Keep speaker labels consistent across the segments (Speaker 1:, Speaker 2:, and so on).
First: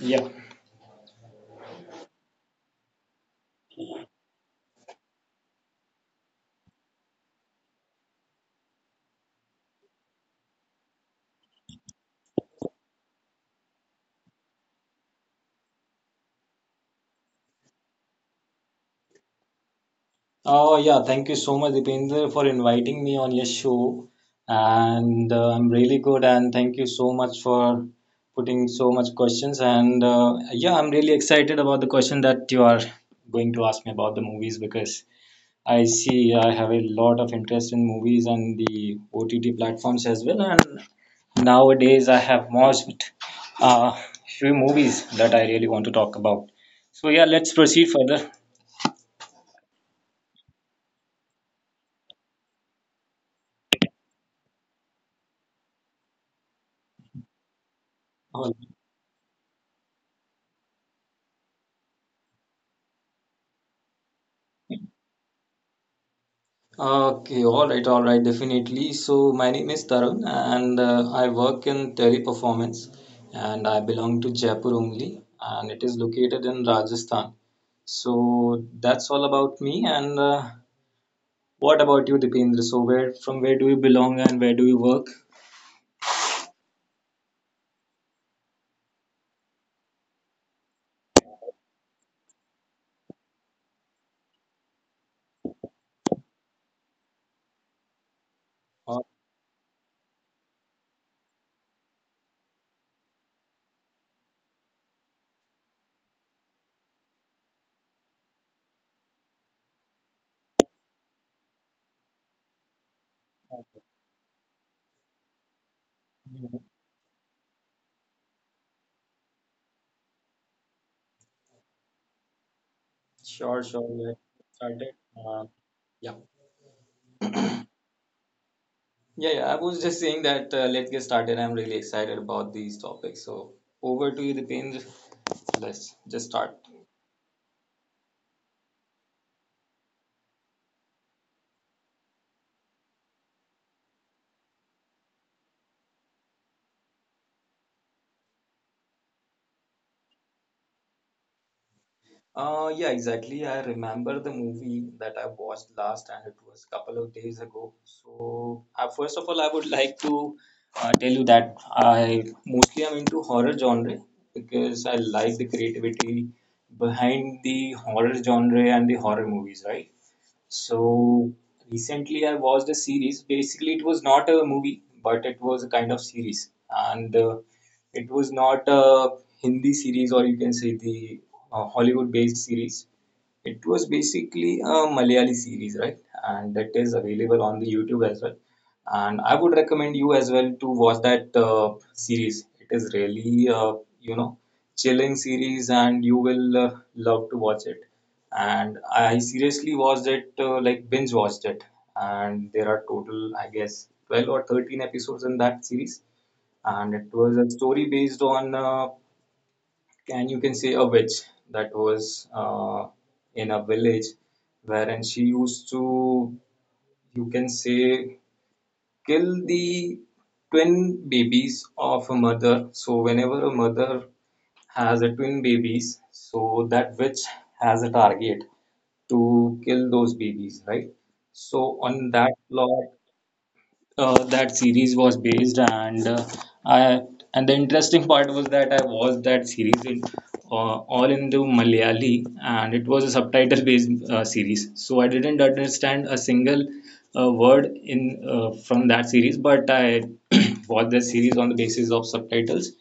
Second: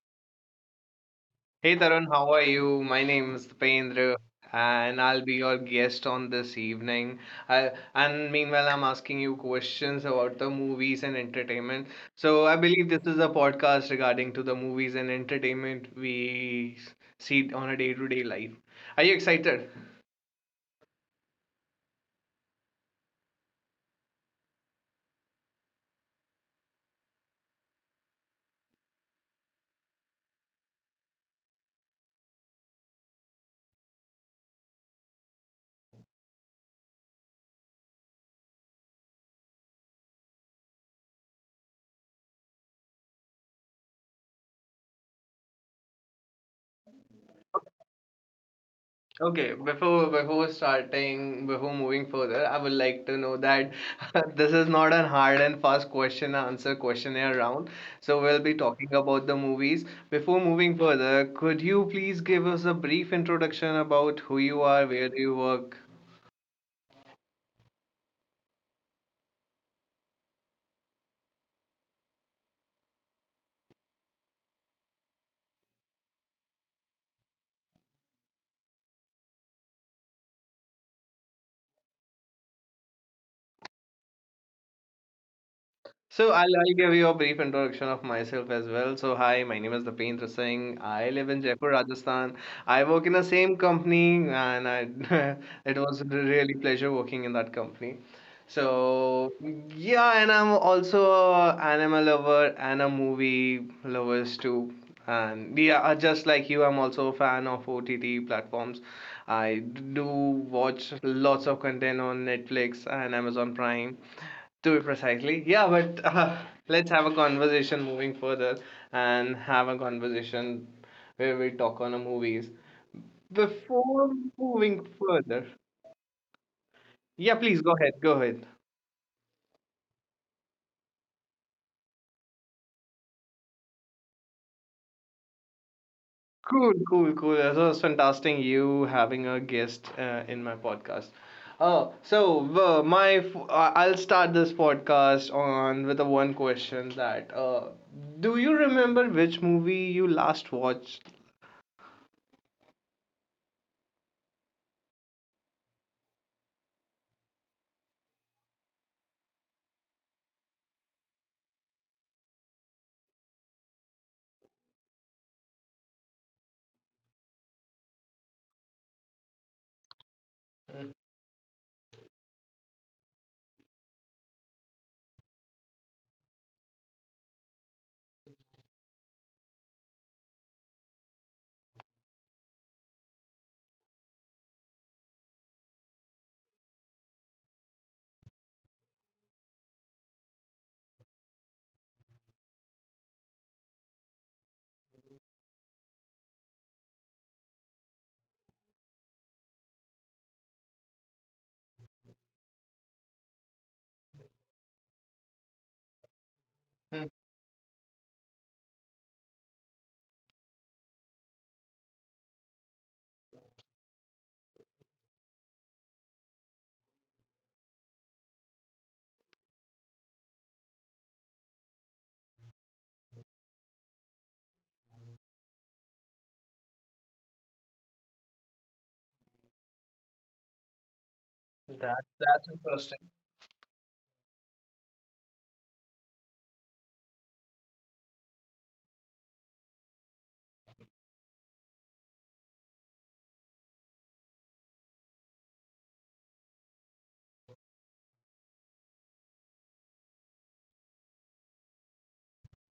Speaker 1: Yeah.
Speaker 2: Hey Tarun, how are you? My name is Pendra, and I'll be your guest on this evening. I, and meanwhile, I'm asking you questions about the movies and entertainment. So I believe this is a podcast regarding to the movies and entertainment we see on a day-to-day life. Are you excited?
Speaker 1: Oh, yeah. Thank you so much, Dipender, for inviting me on your show. And I'm really good. And thank you so much for putting so much questions. And yeah, I'm really excited about the question that you are going to ask me about the movies because I see I have a lot of interest in movies and the OTT platforms as well. And nowadays, I have watched a few movies that I really want to talk about. So yeah, let's proceed further.
Speaker 2: Okay, before starting, before moving further, I would like to know that this is not a hard and fast question and answer questionnaire round. So we'll be talking about the movies. Before moving further, could you please give us a brief introduction about who you are, where do you work?
Speaker 1: Okay, all right, definitely. So, my name is Tarun and I work in teleperformance and I belong to Jaipur only and it is located in Rajasthan. So, that's all about me. And what about you, Dipendra? So, where from where do you belong and where do you work?
Speaker 2: So I'll give you a brief introduction of myself as well. So hi, my name is Dipendra Singh. I live in Jaipur, Rajasthan. I work in the same company, and I it was really pleasure working in that company.
Speaker 1: Uh,
Speaker 2: So yeah, and I'm also a animal lover and a movie lovers too. And yeah, just like you, I'm also a fan of OTT platforms. I do watch lots of content on Netflix and Amazon Prime. To be precisely, yeah, but let's have a conversation moving further and have a conversation where we talk on a movies.
Speaker 1: sure, sure.
Speaker 2: Before
Speaker 1: Let's get
Speaker 2: moving
Speaker 1: started.
Speaker 2: further,
Speaker 1: Yeah.
Speaker 2: yeah, please go ahead, go ahead.
Speaker 1: Yeah. I was just saying that let's get started. I'm really excited about these topics. So, over to you, Dipendra. Let's just start.
Speaker 2: Cool, cool, cool. That was fantastic. You having a guest in my podcast. Oh, so I'll start this podcast on with a one question that do you remember which movie you last watched?
Speaker 1: Yeah, exactly. I remember the movie that I watched last, and it was a couple of days ago. So, first of all, I would like to tell you that I mostly am into horror genre because I like the creativity behind the horror genre and the horror movies, right? So recently, I watched a series. Basically, it was not a movie, but it was a kind of series, and it was not a Hindi series, or you can say the Hollywood-based series. It was basically a Malayali series, right? And that is available on the YouTube as well. And I would recommend you as well to watch that series. It is really, you know, chilling series, and you will love to watch it. And I seriously watched it, like binge watched it. And there are total, I guess, 12 or 13 episodes in that series. And
Speaker 2: Hmm,
Speaker 1: it was a story based on and you can see a witch that was in a village wherein she used to, you can say, kill the twin babies of a mother, so whenever a mother has a twin babies, so that witch has a target to kill those babies, right? So on
Speaker 2: that
Speaker 1: that
Speaker 2: that's
Speaker 1: plot,
Speaker 2: interesting.
Speaker 1: that series was based, and I and the interesting part was that I watched that series in all in the Malayali and it was a subtitle based series, so I didn't understand a single word in from that series, but I watched the series on the basis of subtitles,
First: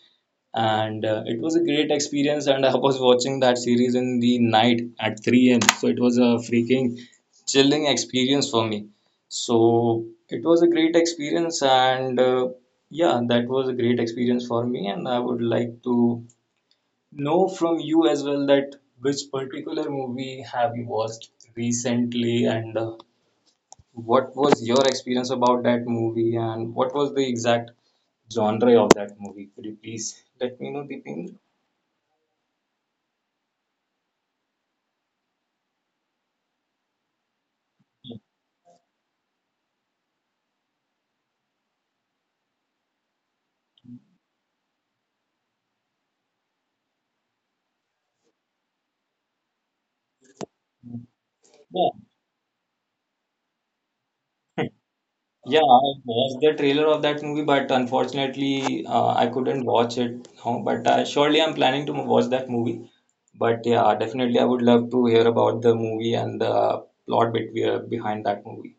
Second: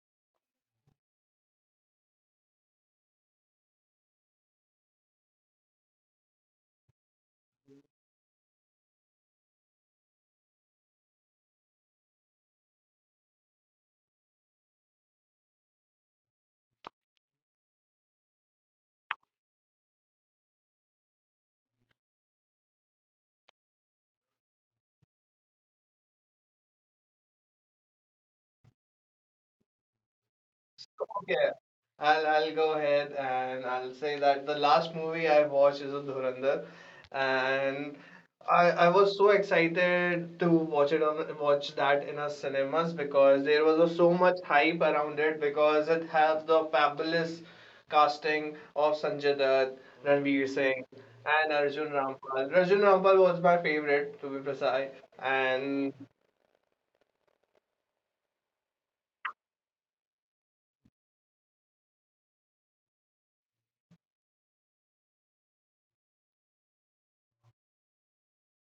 Speaker 1: and it was a great experience and I was watching that series in the night at 3 a.m., so it was a freaking chilling experience for me. So it was a great experience, and yeah, that was a great experience for me. And I would like to know from you as well that which particular movie have you watched recently, and what was your experience about that movie, and what was the exact genre of that movie? Could you please let me know, Deepen?
Speaker 2: Okay. I'll go ahead and I'll say that the last movie I watched is Dhurandhar, and I was so excited to watch it on watch that in our cinemas because there was so much hype around it because it has the fabulous casting of Sanjay Dutt, Ranveer Singh, and Arjun
Speaker 1: Yeah.
Speaker 2: Rampal. Arjun Rampal was my favorite to be precise,
Speaker 1: Yeah,
Speaker 2: and
Speaker 1: I watched the trailer of that movie, but unfortunately, I couldn't watch it now. But surely I'm planning to watch that movie. But yeah, definitely, I would love to hear about the movie and the plot behind that movie.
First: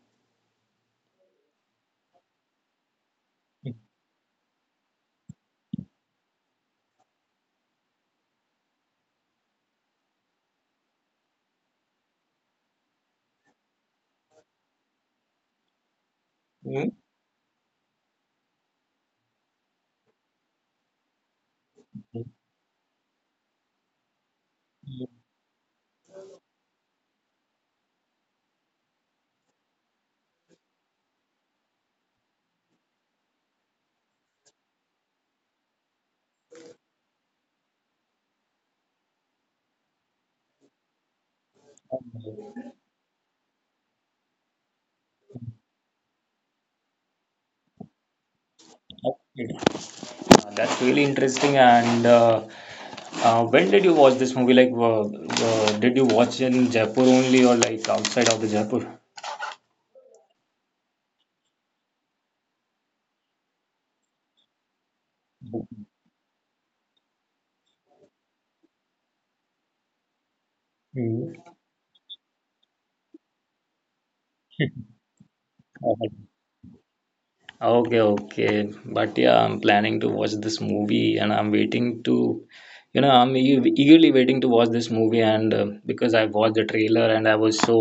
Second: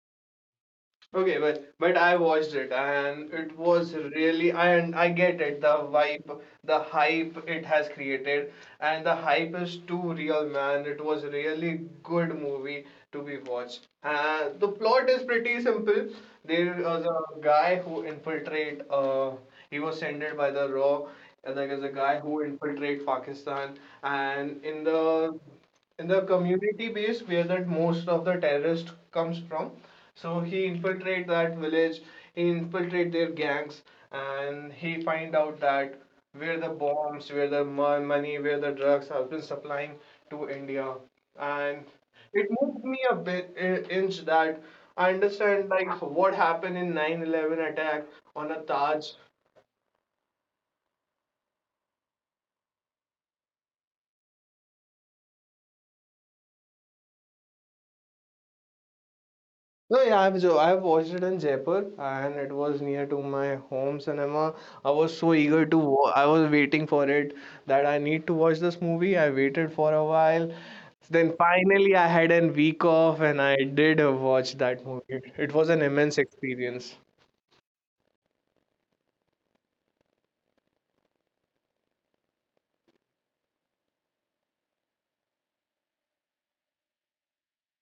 Speaker 2: okay, but I watched it and it was really I get it the vibe the hype it has created and the hype is too real, man. It was really good movie to be watched, and the plot is pretty simple. There
Speaker 1: Hmm?
Speaker 2: was a guy who infiltrate he was sent in by the RAW, and there is a guy who infiltrate Pakistan and in the community base where that most of the terrorist comes from. So he infiltrate that village, he infiltrate their gangs, and he find out that where the bombs, where the money, where the drugs have been supplying to India. And it moved me a bit, inch that I understand like what happened in 9/11 attack on a Taj.
Speaker 1: Okay. That's really interesting. And when did you watch this movie? Like, did you watch in Jaipur only, or like outside of the Jaipur?
Speaker 2: No, yeah, I've watched it in Jaipur, and it was near to my home cinema. I was so eager to. I was waiting for it that I need to watch this movie. I waited for a while. Then
Speaker 1: Hmm.
Speaker 2: finally, I had a week off, and I did watch that movie. It was an immense experience.
Speaker 1: Okay, okay. But yeah, I'm planning to watch this movie and I'm waiting to, you know, eagerly waiting to watch this movie. And because I watched the trailer and I was so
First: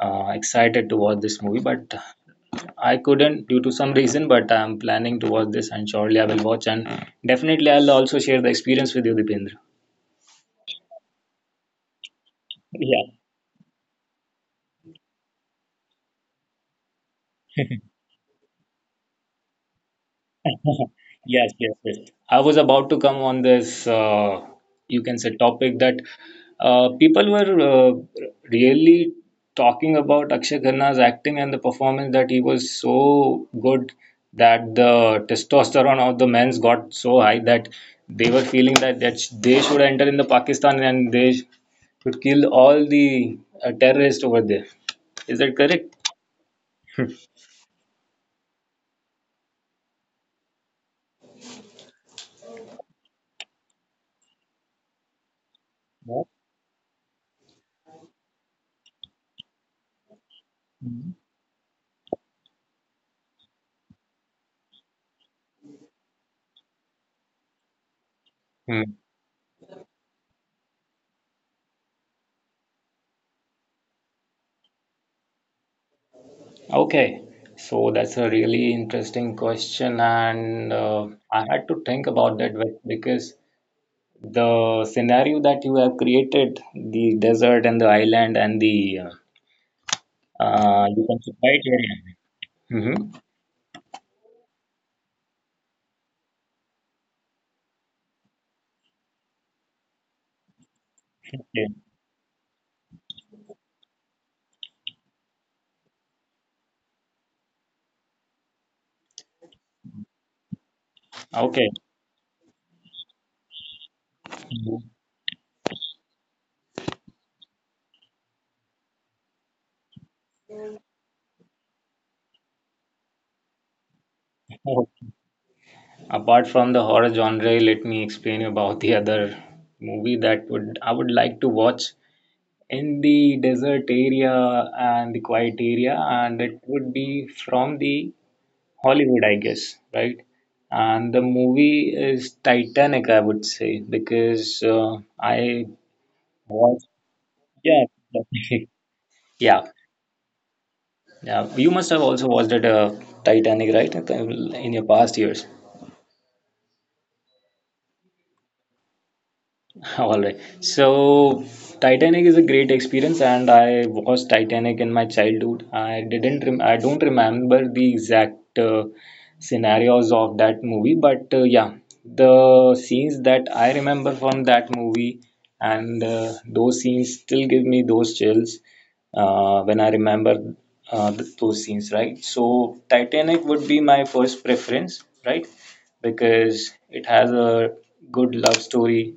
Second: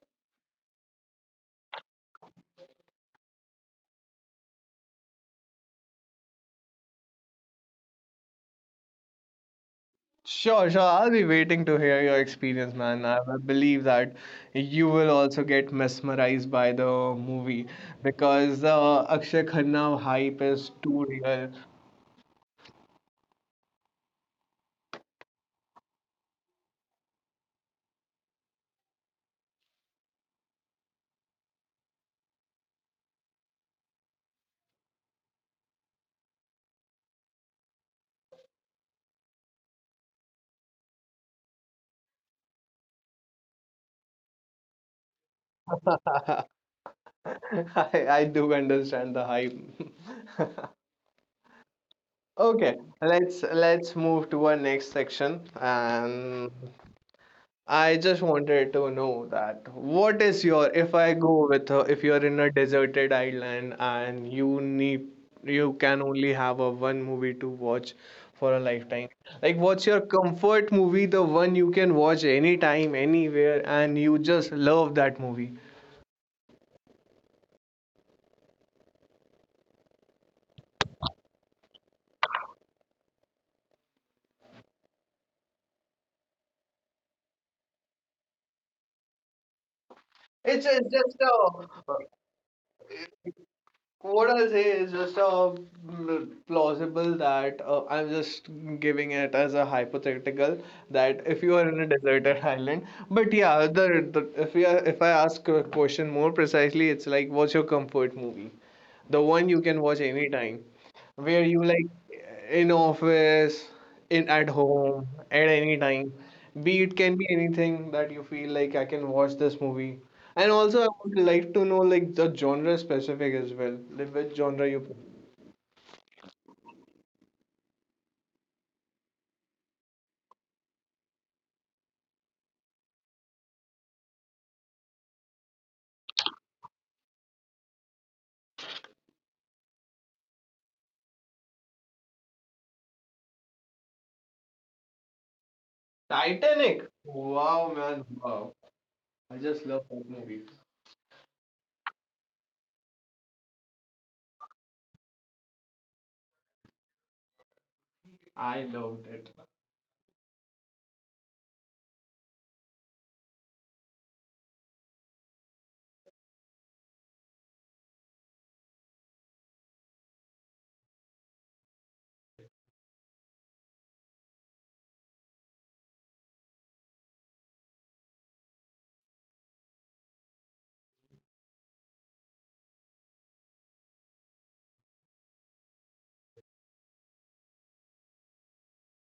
Speaker 1: excited to watch this movie, but I couldn't due to some reason. But I'm planning to watch this and shortly I will watch. And definitely I'll also share the experience with you, Dipendra.
Speaker 2: Sure, sure. I'll be waiting to hear your experience, man.
Speaker 1: Yeah.
Speaker 2: I believe that you will also get mesmerized by the movie because the Akshay Khanna hype is too real.
Speaker 1: Yes, yes, yes. I was about to come on this, you can say, topic that people were really talking about Akshay Khanna's acting and the performance that he was so good that the testosterone of the men's got so high that they were feeling that they should enter in the Pakistan and they should kill all the terrorists over there. Is that correct?
Speaker 2: I do understand the hype. Okay, let's move to our next section. And I just wanted to know that what is your, if I go with a, if you're in a deserted island and you need you can only have a one movie to watch for a
Speaker 1: Yeah.
Speaker 2: lifetime. Like what's your comfort movie, the one you can watch anytime, anywhere, and you just love that movie?
Speaker 1: Okay, so that's a really interesting question, and I had to think about that because the scenario that you have created, the desert and the island and the
Speaker 2: It's just,
Speaker 1: you
Speaker 2: just
Speaker 1: can see right area.
Speaker 2: a
Speaker 1: Hmm.
Speaker 2: what I'll say is just plausible that I'm just giving it as a hypothetical that if you
Speaker 1: Okay.
Speaker 2: are in a deserted island, but yeah, the if we are, if I ask a question more precisely, it's like what's your comfort movie? The one you can watch anytime where you
Speaker 1: Okay.
Speaker 2: like in office, in at
Speaker 1: Mhm.
Speaker 2: home, at any time. Be it can be anything that you feel like I can watch this movie. And also I would like to know like the genre specific as well. Like which genre you
Speaker 1: Apart from the horror genre, let me explain you about the other movie that would I would like to watch in the desert area and the quiet area, and it would be from the Hollywood, I guess, right? And the movie is Titanic, I would say, because I watched.
Speaker 2: Titanic. Wow,
Speaker 1: Yeah,
Speaker 2: man, wow.
Speaker 1: definitely.
Speaker 2: I
Speaker 1: yeah,
Speaker 2: just love that movie.
Speaker 1: yeah. You must have also watched it, Titanic, right? In your past years.
Speaker 2: I loved it.
Speaker 1: All right. So Titanic is a great experience, and I watched Titanic in my childhood. I don't remember the exact scenarios of that movie, but yeah, the scenes that I remember from that movie, and those scenes still give me those chills when I remember those scenes. Right. So Titanic would be my first preference. Right, because it has a good love story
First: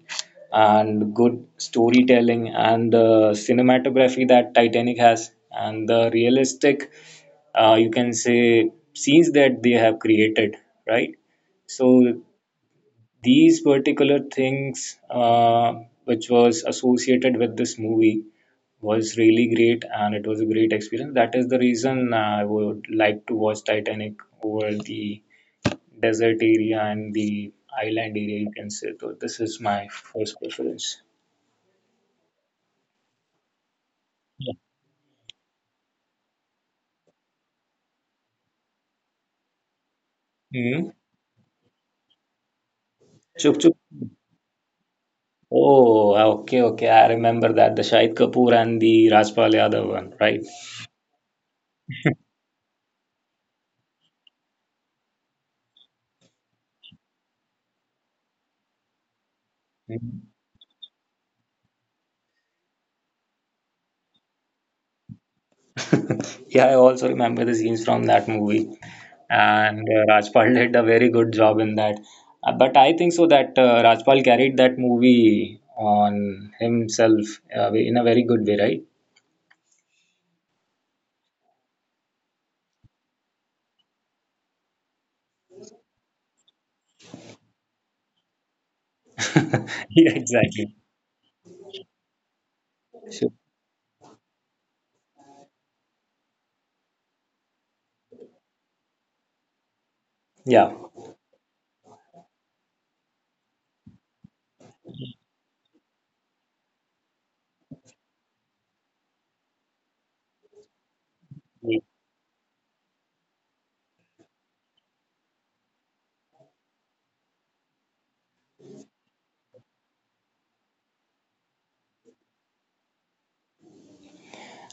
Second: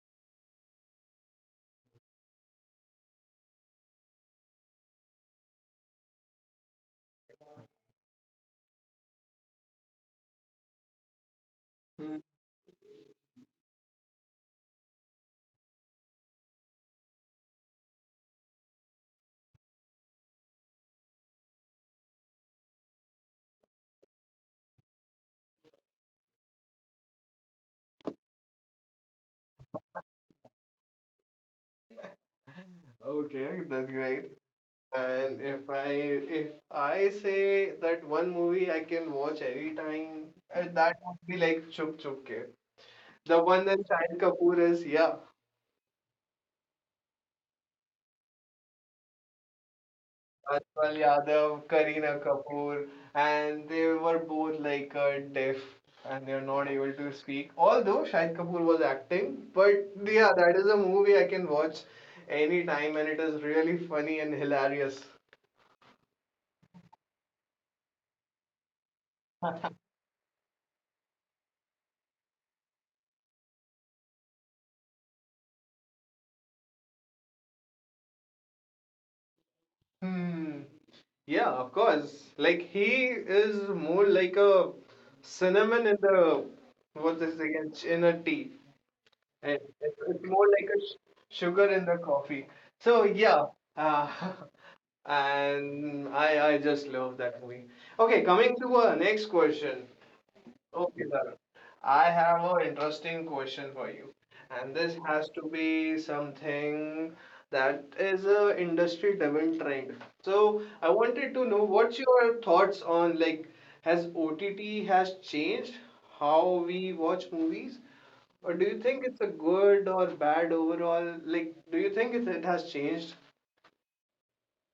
Speaker 1: and good storytelling and the cinematography that Titanic has and the realistic, you can say, scenes that they have created, right? So these particular things, which was associated with this movie, was really great and it was a great experience. That is the reason I would like to watch Titanic over the desert area and the island area, you can say. So this is my first preference.
Speaker 2: Okay, that's great. And if I say that one movie I can watch any time,
Speaker 1: Hmm.
Speaker 2: that would be like Chup Chup Ke. The
Speaker 1: Chup
Speaker 2: one
Speaker 1: Chup.
Speaker 2: that Shahid Kapoor is, yeah,
Speaker 1: Oh, ah, okay, okay. I remember that the Shahid Kapoor and the Rajpal Yadav one, right?
Speaker 2: Ajmal Yadav, Kareena Kapoor, and they were both like deaf and they're not able to speak. Although Shahid Kapoor was acting, but
Speaker 1: Mhm.
Speaker 2: yeah, that is a movie I can watch anytime, and it is really funny and hilarious.
Speaker 1: yeah, I also remember the scenes from that movie, and Rajpal did a very good job in that. But I think so that Rajpal carried that movie on himself in a very good way, right?
Speaker 2: Hmm. Yeah, of course. Like he is more like a cinnamon in the what's this again? In a tea. It, it,
Speaker 1: yeah,
Speaker 2: it's more like
Speaker 1: exactly.
Speaker 2: a sugar in the coffee. So
Speaker 1: So,
Speaker 2: yeah, uh, and I just love that movie. Okay, coming to our next question.
Speaker 1: yeah.
Speaker 2: Okay, Dharan. I have an interesting question for you, and this has to be something that is a industry-driven trend. So I wanted to know what's your thoughts on like has OTT has changed how we watch movies, or do you think it's a good or bad overall? Like, do you think it has changed?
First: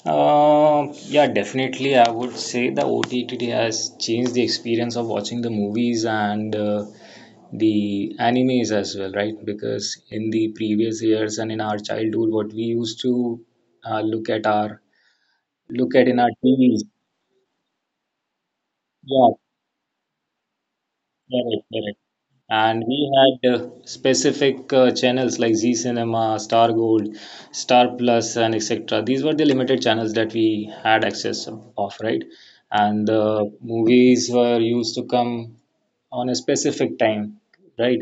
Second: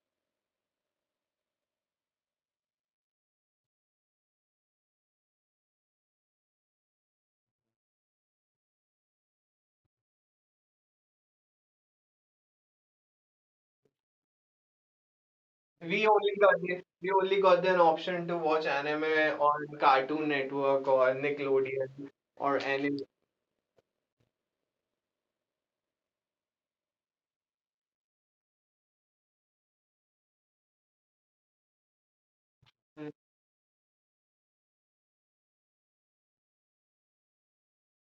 Speaker 1: Yeah, definitely. I would say the OTT has changed the experience of watching the movies and the animes as well, right? Because in the previous years and in our childhood, what we used to uh, look at our look
Speaker 2: We
Speaker 1: at in our
Speaker 2: only got
Speaker 1: TVs,
Speaker 2: we only got an option to watch
Speaker 1: yeah,
Speaker 2: anime on Cartoon Network or
Speaker 1: correct, correct.
Speaker 2: Nickelodeon or
Speaker 1: And
Speaker 2: any.
Speaker 1: we had specific channels like Z Cinema, Star Gold, Star Plus, and etc. These were the limited channels that we had access of, right? And the movies were used to come on a specific time, right?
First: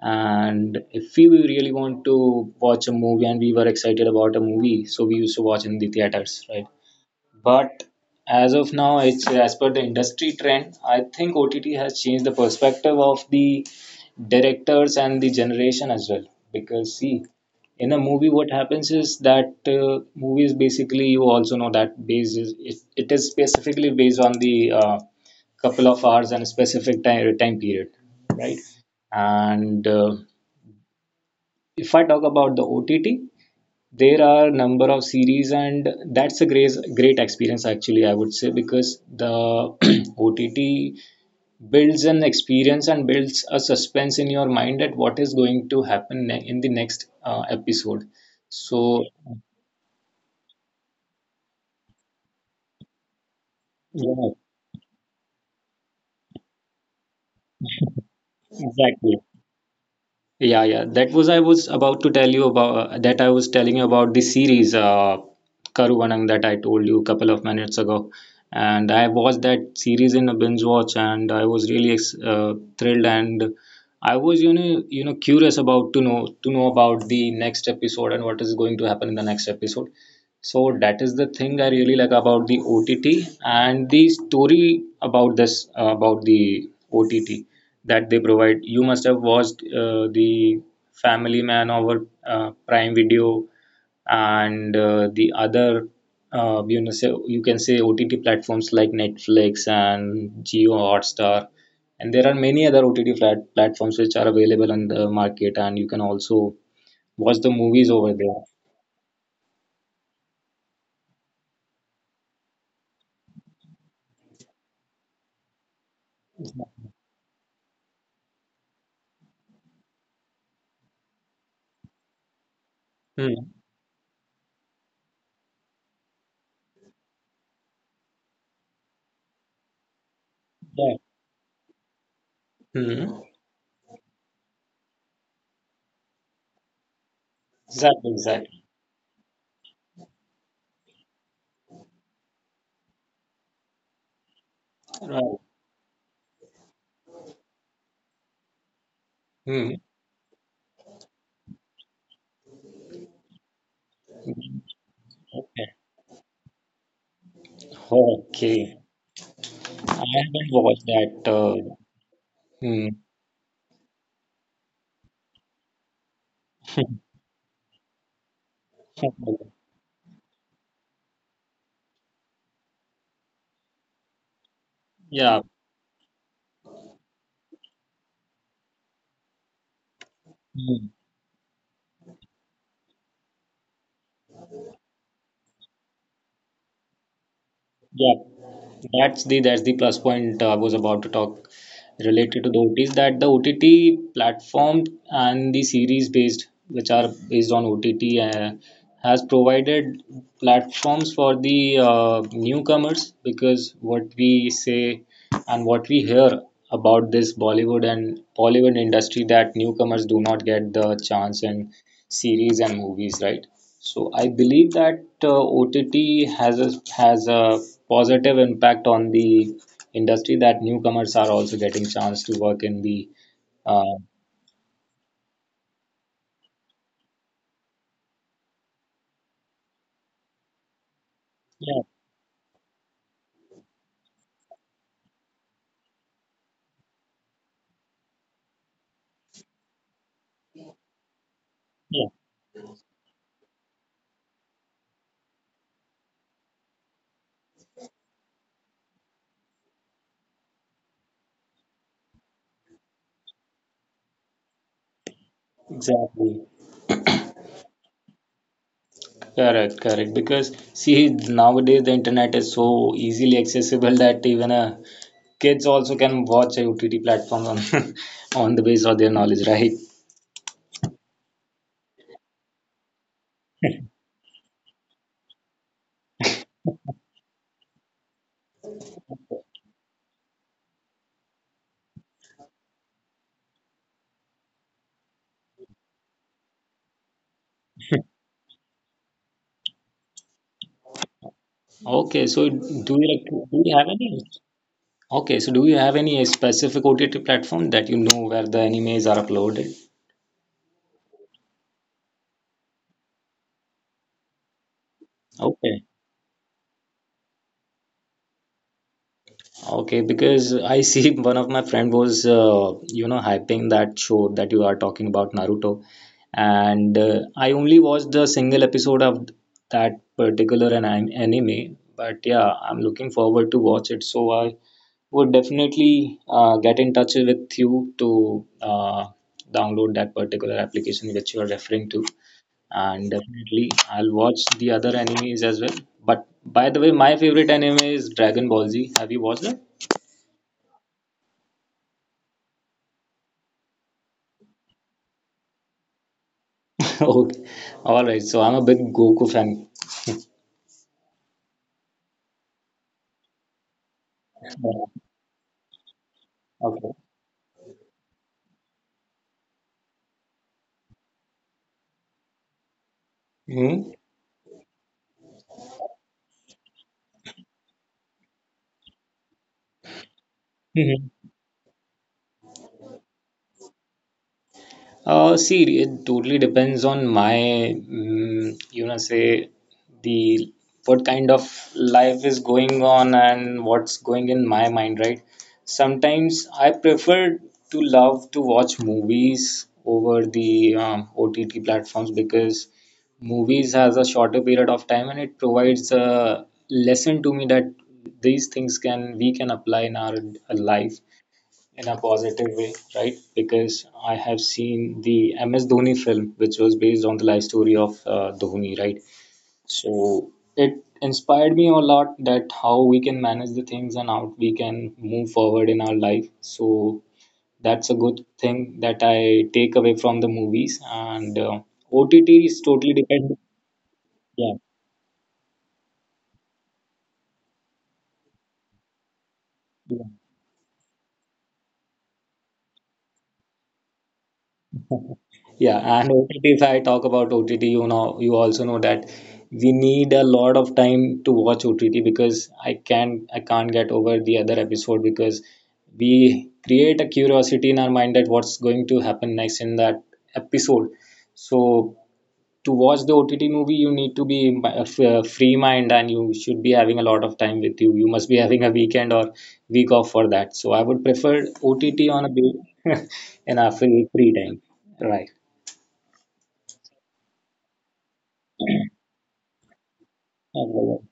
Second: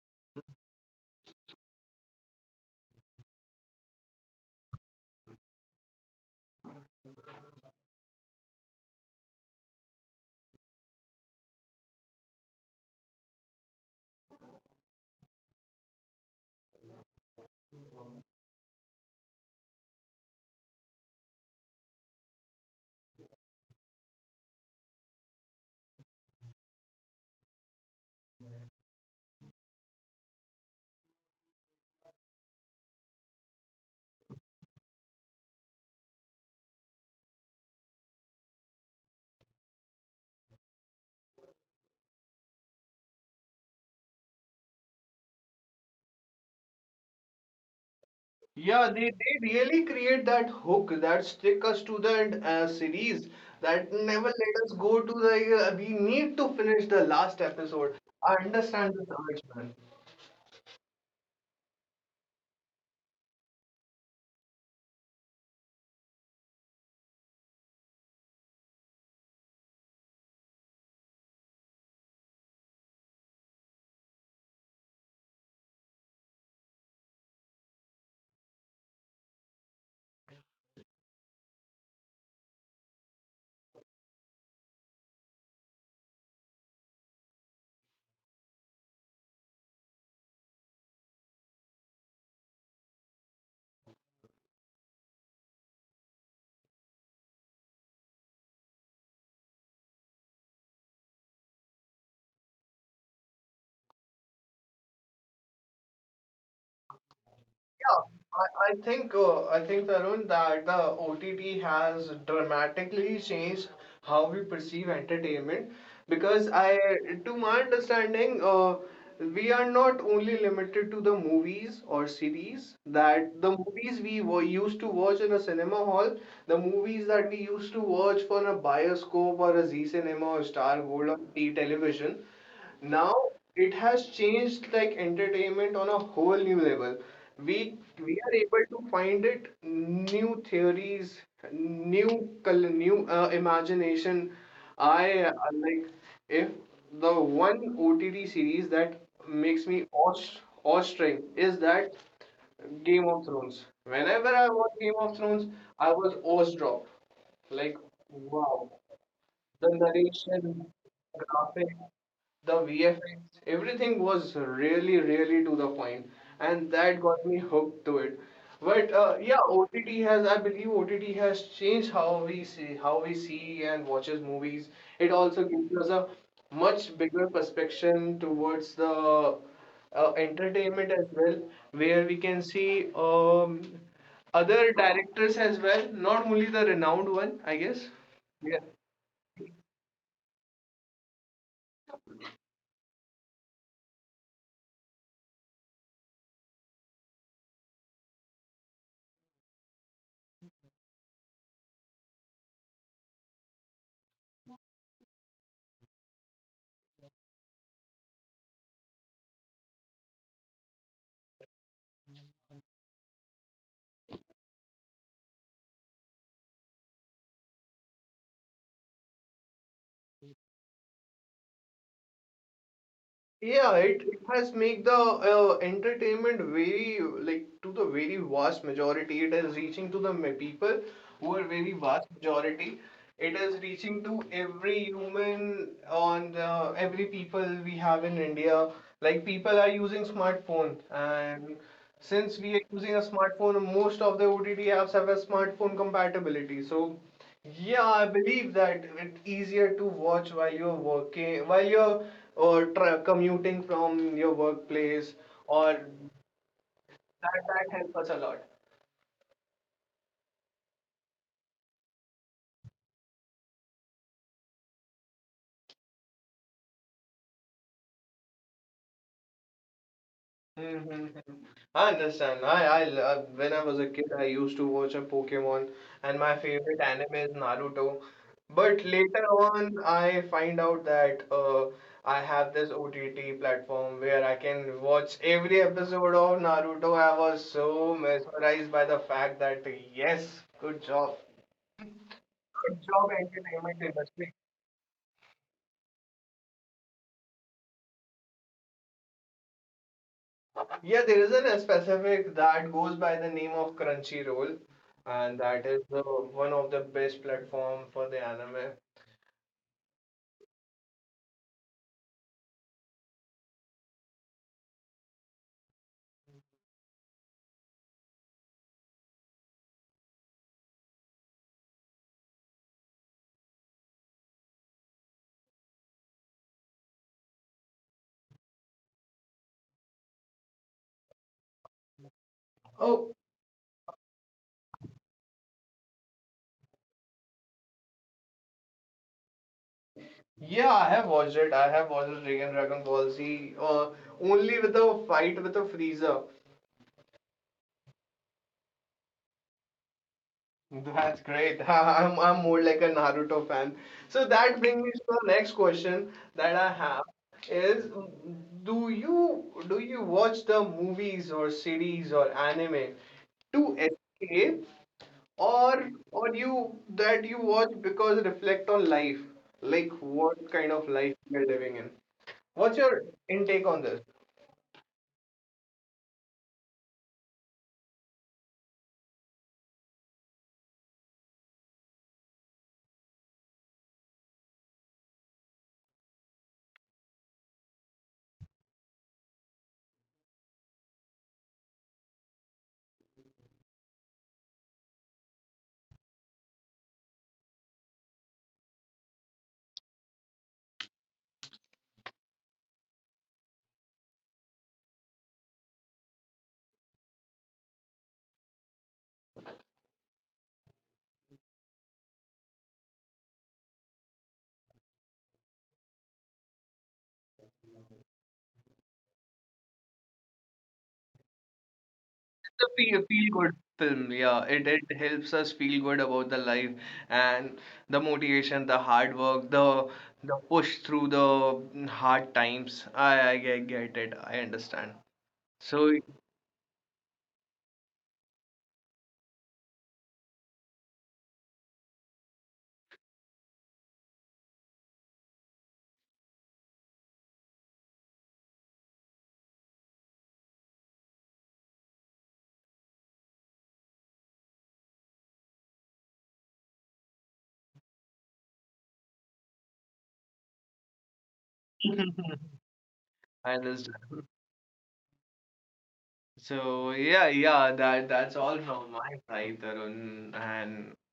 Speaker 1: And if we really want to watch a movie and we were excited about a movie, so we used to watch in the theaters, right? But as of now, it's as per the industry trend. I think OTT has changed the perspective of the directors and the generation as well. Because see, in a movie, what happens is that movies basically, you also know that it is specifically based on the couple of hours and a specific time period. And if I talk about the OTT, there are number of series and that's a great experience, actually, I would say, because the OTT builds an experience and builds a suspense in your mind at what is going to happen in the next episode.
Speaker 2: Yeah,
Speaker 1: So
Speaker 2: they really create that hook that stick us to the series that never
Speaker 1: yeah,
Speaker 2: let us go to the. We need to finish the last episode. I understand this
Speaker 1: exactly.
Speaker 2: urge, man.
Speaker 1: Yeah, yeah. That was I was about to tell you about that I was telling you about the series Karuvanang that I told you a couple of minutes ago. And I watched that series in a binge watch and I was really thrilled and I was, you know, curious about to know about the next episode and what is going to happen in the next episode. So that is the thing I really like about the OTT and the story about this about the OTT that they provide. You must have watched the Family Man over Prime Video and the other you can say OTT platforms like Netflix and Geo Hotstar and there are many other OTT flat platforms which are available on the market and you can also watch the movies
Speaker 2: Yeah,
Speaker 1: over there.
Speaker 2: I think I think, Tarun, that the OTT has dramatically changed how we perceive entertainment because I, to my understanding, we are not only limited to the movies or series that the
Speaker 1: Hmm.
Speaker 2: movies we were used to watch in a cinema hall, the movies that we used to watch for a bioscope or a Z cinema or Star
Speaker 1: Yeah.
Speaker 2: Gold or T television. Now
Speaker 1: Hmm.
Speaker 2: it has changed like entertainment on a whole new level. we
Speaker 1: Exactly,
Speaker 2: we are able
Speaker 1: exactly.
Speaker 2: to find it new theories, new new imagination. I
Speaker 1: Right.
Speaker 2: Like if the one OTT series that makes me
Speaker 1: Hmm.
Speaker 2: awestruck is that Game of Thrones. Whenever I watch Game of Thrones,
Speaker 1: Okay.
Speaker 2: I was awestruck. Like, wow,
Speaker 1: Okay.
Speaker 2: the
Speaker 1: I haven't
Speaker 2: narration,
Speaker 1: watched that.
Speaker 2: graphic, the
Speaker 1: Hmm.
Speaker 2: VFX, everything was really, really to the point, and that got me hooked to it. But yeah, OTT has, I believe, OTT has changed how we see and watches movies. It
Speaker 1: Yeah.
Speaker 2: also gives us a much bigger perspective towards the
Speaker 1: Hmm.
Speaker 2: entertainment as well, where we can see other directors as well, not only the renowned one, I guess.
Speaker 1: Yeah, that's the plus point I was about to talk related to the OTs, that the OTT platform and the series based which are based on OTT uh, has provided platforms for the newcomers, because what we say and what we hear about this Bollywood and Bollywood industry, that newcomers do not get the chance and series and movies, right? So I believe that OTT has a positive impact on the industry, that newcomers are also getting chance to work in the
Speaker 2: Yeah,
Speaker 1: uh,
Speaker 2: it has make the entertainment very like to the very vast majority. It is reaching to the people who are very
Speaker 1: yeah,
Speaker 2: vast majority. It is reaching to every human on the every people we have in India. Like people are using smartphone, and
Speaker 1: yeah,
Speaker 2: since we are using a smartphone, most of the OTT apps have a smartphone compatibility. So. Yeah, I believe that it's easier to watch while you're working, while you're or tra commuting from your workplace, or
Speaker 1: exactly.
Speaker 2: that helps us a lot.
Speaker 1: Correct, correct. Because see, nowadays the internet is so easily accessible that even a kids also can watch a OTT platform on, on the base of their knowledge, right?
Speaker 2: Mm-hmm. I understand. When I was a kid, I used to watch a Pokemon, and my favorite anime is Naruto. But later on, I find out that I have this OTT platform where I can watch every episode of Naruto. I was so mesmerized by the fact that yes,
Speaker 1: Okay, so
Speaker 2: good job,
Speaker 1: do you
Speaker 2: entertainment
Speaker 1: have any?
Speaker 2: industry.
Speaker 1: Okay, so do you have any specific OTT platform that you know where the animes are uploaded?
Speaker 2: Yeah, there is a specific that goes by the name of Crunchyroll, and that is
Speaker 1: Okay,
Speaker 2: the one of the best platform for the anime.
Speaker 1: okay, because I see one of my friend was, you know, hyping that show that you are talking about Naruto, and I only watched the single episode of that particular an anime. But yeah, I'm looking forward to watch it. So I would definitely get in touch with you to download that particular application which you are referring to. And
Speaker 2: Oh,
Speaker 1: definitely I'll watch the other animes as well. But by the way, my favorite anime is Dragon Ball Z. Have you watched it?
Speaker 2: yeah, I have watched it. I have watched Dragon Ball Z, only with the fight with the Frieza.
Speaker 1: Okay, all right. So I'm a big Goku fan.
Speaker 2: That's great. I'm more like a Naruto fan. So that brings me to the next question that I
Speaker 1: Okay.
Speaker 2: have is do you watch the movies or series or anime to
Speaker 1: Hmm.
Speaker 2: escape or you that you watch because reflect on life like what kind of life we're living in what's your intake on this. It's
Speaker 1: See, it totally depends on my, you know, say the what kind of life is going on and what's going in my mind, right? Sometimes I prefer to love to watch movies over the OTT platforms, because movies has a shorter period of time and it provides a lesson to me that these things can we can apply in our life in a positive way, right? Because I have seen the MS Dhoni film, which was based on the life story of Dhoni, right? So it inspired me a lot that how we can manage the things and how we can move forward in our life. So that's a good thing that I take away from the movies, and OTT is
Speaker 2: a
Speaker 1: totally
Speaker 2: feel
Speaker 1: dependent.
Speaker 2: good film. Yeah,
Speaker 1: Yeah.
Speaker 2: it helps us feel good about the life and the motivation, the hard work,
Speaker 1: Yeah.
Speaker 2: the push through the hard times. Get it. I understand.
Speaker 1: Yeah,
Speaker 2: So
Speaker 1: and OTT, if I talk about OTT, you know, you also know that we need a lot of time to watch OTT, because I can't get over the other episode, because we create a curiosity in our mind that what's going to happen next in that episode. So to watch the OTT movie, you need to be free mind, and you should be having a lot of time with you. You must be having a weekend or week off for that. So I would prefer OTT on a day
Speaker 2: I
Speaker 1: in our
Speaker 2: understand.
Speaker 1: free time. Right.
Speaker 2: So yeah, yeah. That that's all from my side, Tarun, and
Speaker 1: Oh,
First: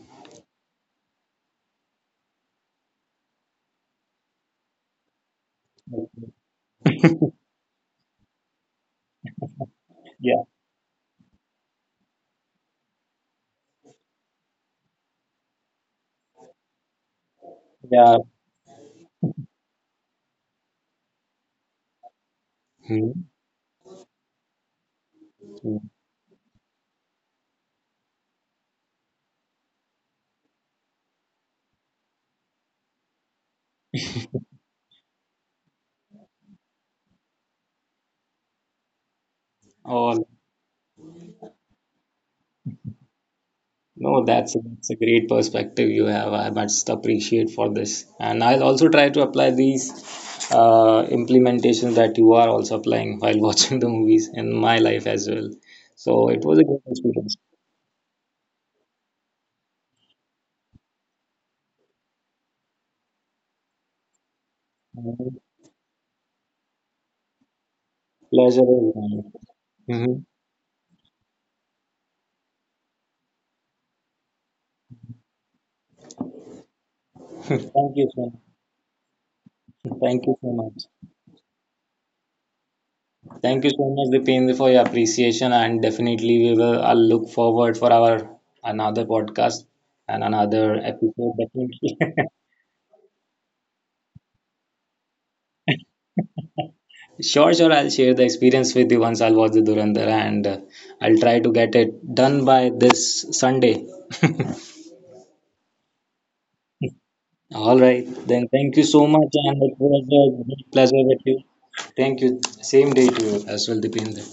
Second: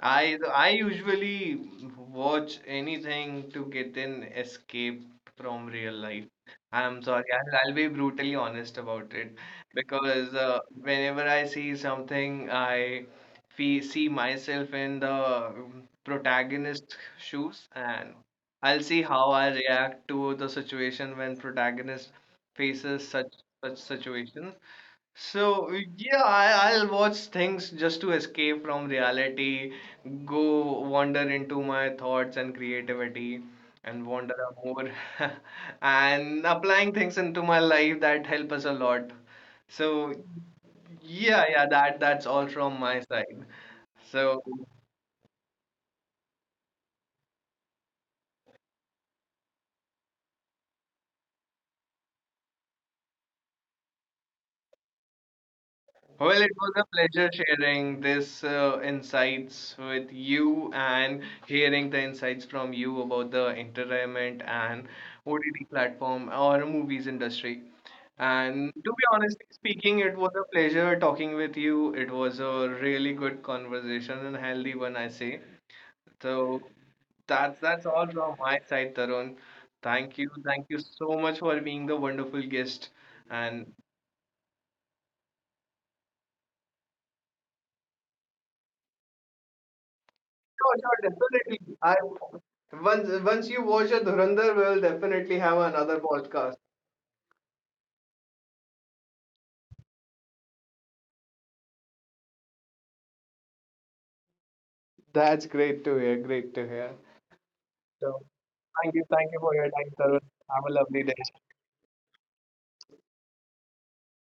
Speaker 2: I usually watch anything to get an escape from real life. I'm sorry, I'll be brutally honest about it because
Speaker 1: yeah,
Speaker 2: whenever I see something, I fee see myself in the protagonist shoes, and
Speaker 1: yeah.
Speaker 2: I'll see how I react to the situation when protagonist faces
Speaker 1: Hmm.
Speaker 2: such situations. So
Speaker 1: Hmm.
Speaker 2: yeah, I'll watch things just to escape from reality, go wander into my thoughts and creativity, and wander more, and applying things into my life that help us a lot. So
Speaker 1: Oh,
Speaker 2: yeah, yeah, that that's all from my side.
Speaker 1: no,
Speaker 2: So
Speaker 1: that's a great perspective you have. I must appreciate for this, and I'll also try to apply these implementations that you are also applying while watching the movies in my life as well. So
Speaker 2: well,
Speaker 1: it
Speaker 2: it
Speaker 1: was a
Speaker 2: was
Speaker 1: great
Speaker 2: a pleasure
Speaker 1: experience.
Speaker 2: sharing this insights with you and hearing the insights from you about the entertainment and
Speaker 1: Uh,
Speaker 2: OTT platform or movies industry.
Speaker 1: Pleasure
Speaker 2: And
Speaker 1: is
Speaker 2: to be
Speaker 1: mine.
Speaker 2: honestly speaking,
Speaker 1: Mhm.
Speaker 2: it was a pleasure talking with you. It was a really good conversation and healthy one, I say. So
Speaker 1: Thank
Speaker 2: that's all
Speaker 1: you so
Speaker 2: from my side, Tarun.
Speaker 1: much. Thank you so
Speaker 2: Thank you
Speaker 1: much.
Speaker 2: so much for being the wonderful guest,
Speaker 1: Thank you
Speaker 2: and
Speaker 1: so much, Dipendra, for your appreciation, and definitely we will. I'll look forward for our another podcast and another
Speaker 2: sure, sure,
Speaker 1: episode.
Speaker 2: definitely. I
Speaker 1: Definitely,
Speaker 2: once you watch a Dhurandhar, we'll definitely have another podcast.
Speaker 1: sure, sure. I'll share the experience with you once I'll watch the Durandar, and I'll try to get it done by this Sunday.
Speaker 2: That's great to hear. Great to hear.
Speaker 1: All right,
Speaker 2: So
Speaker 1: then. Thank you so much,
Speaker 2: thank you for
Speaker 1: and
Speaker 2: your
Speaker 1: it
Speaker 2: time,
Speaker 1: was a
Speaker 2: Tarun. Have
Speaker 1: great
Speaker 2: a
Speaker 1: pleasure
Speaker 2: lovely day.
Speaker 1: with you. Thank you. Same day to you as well, Dipendra.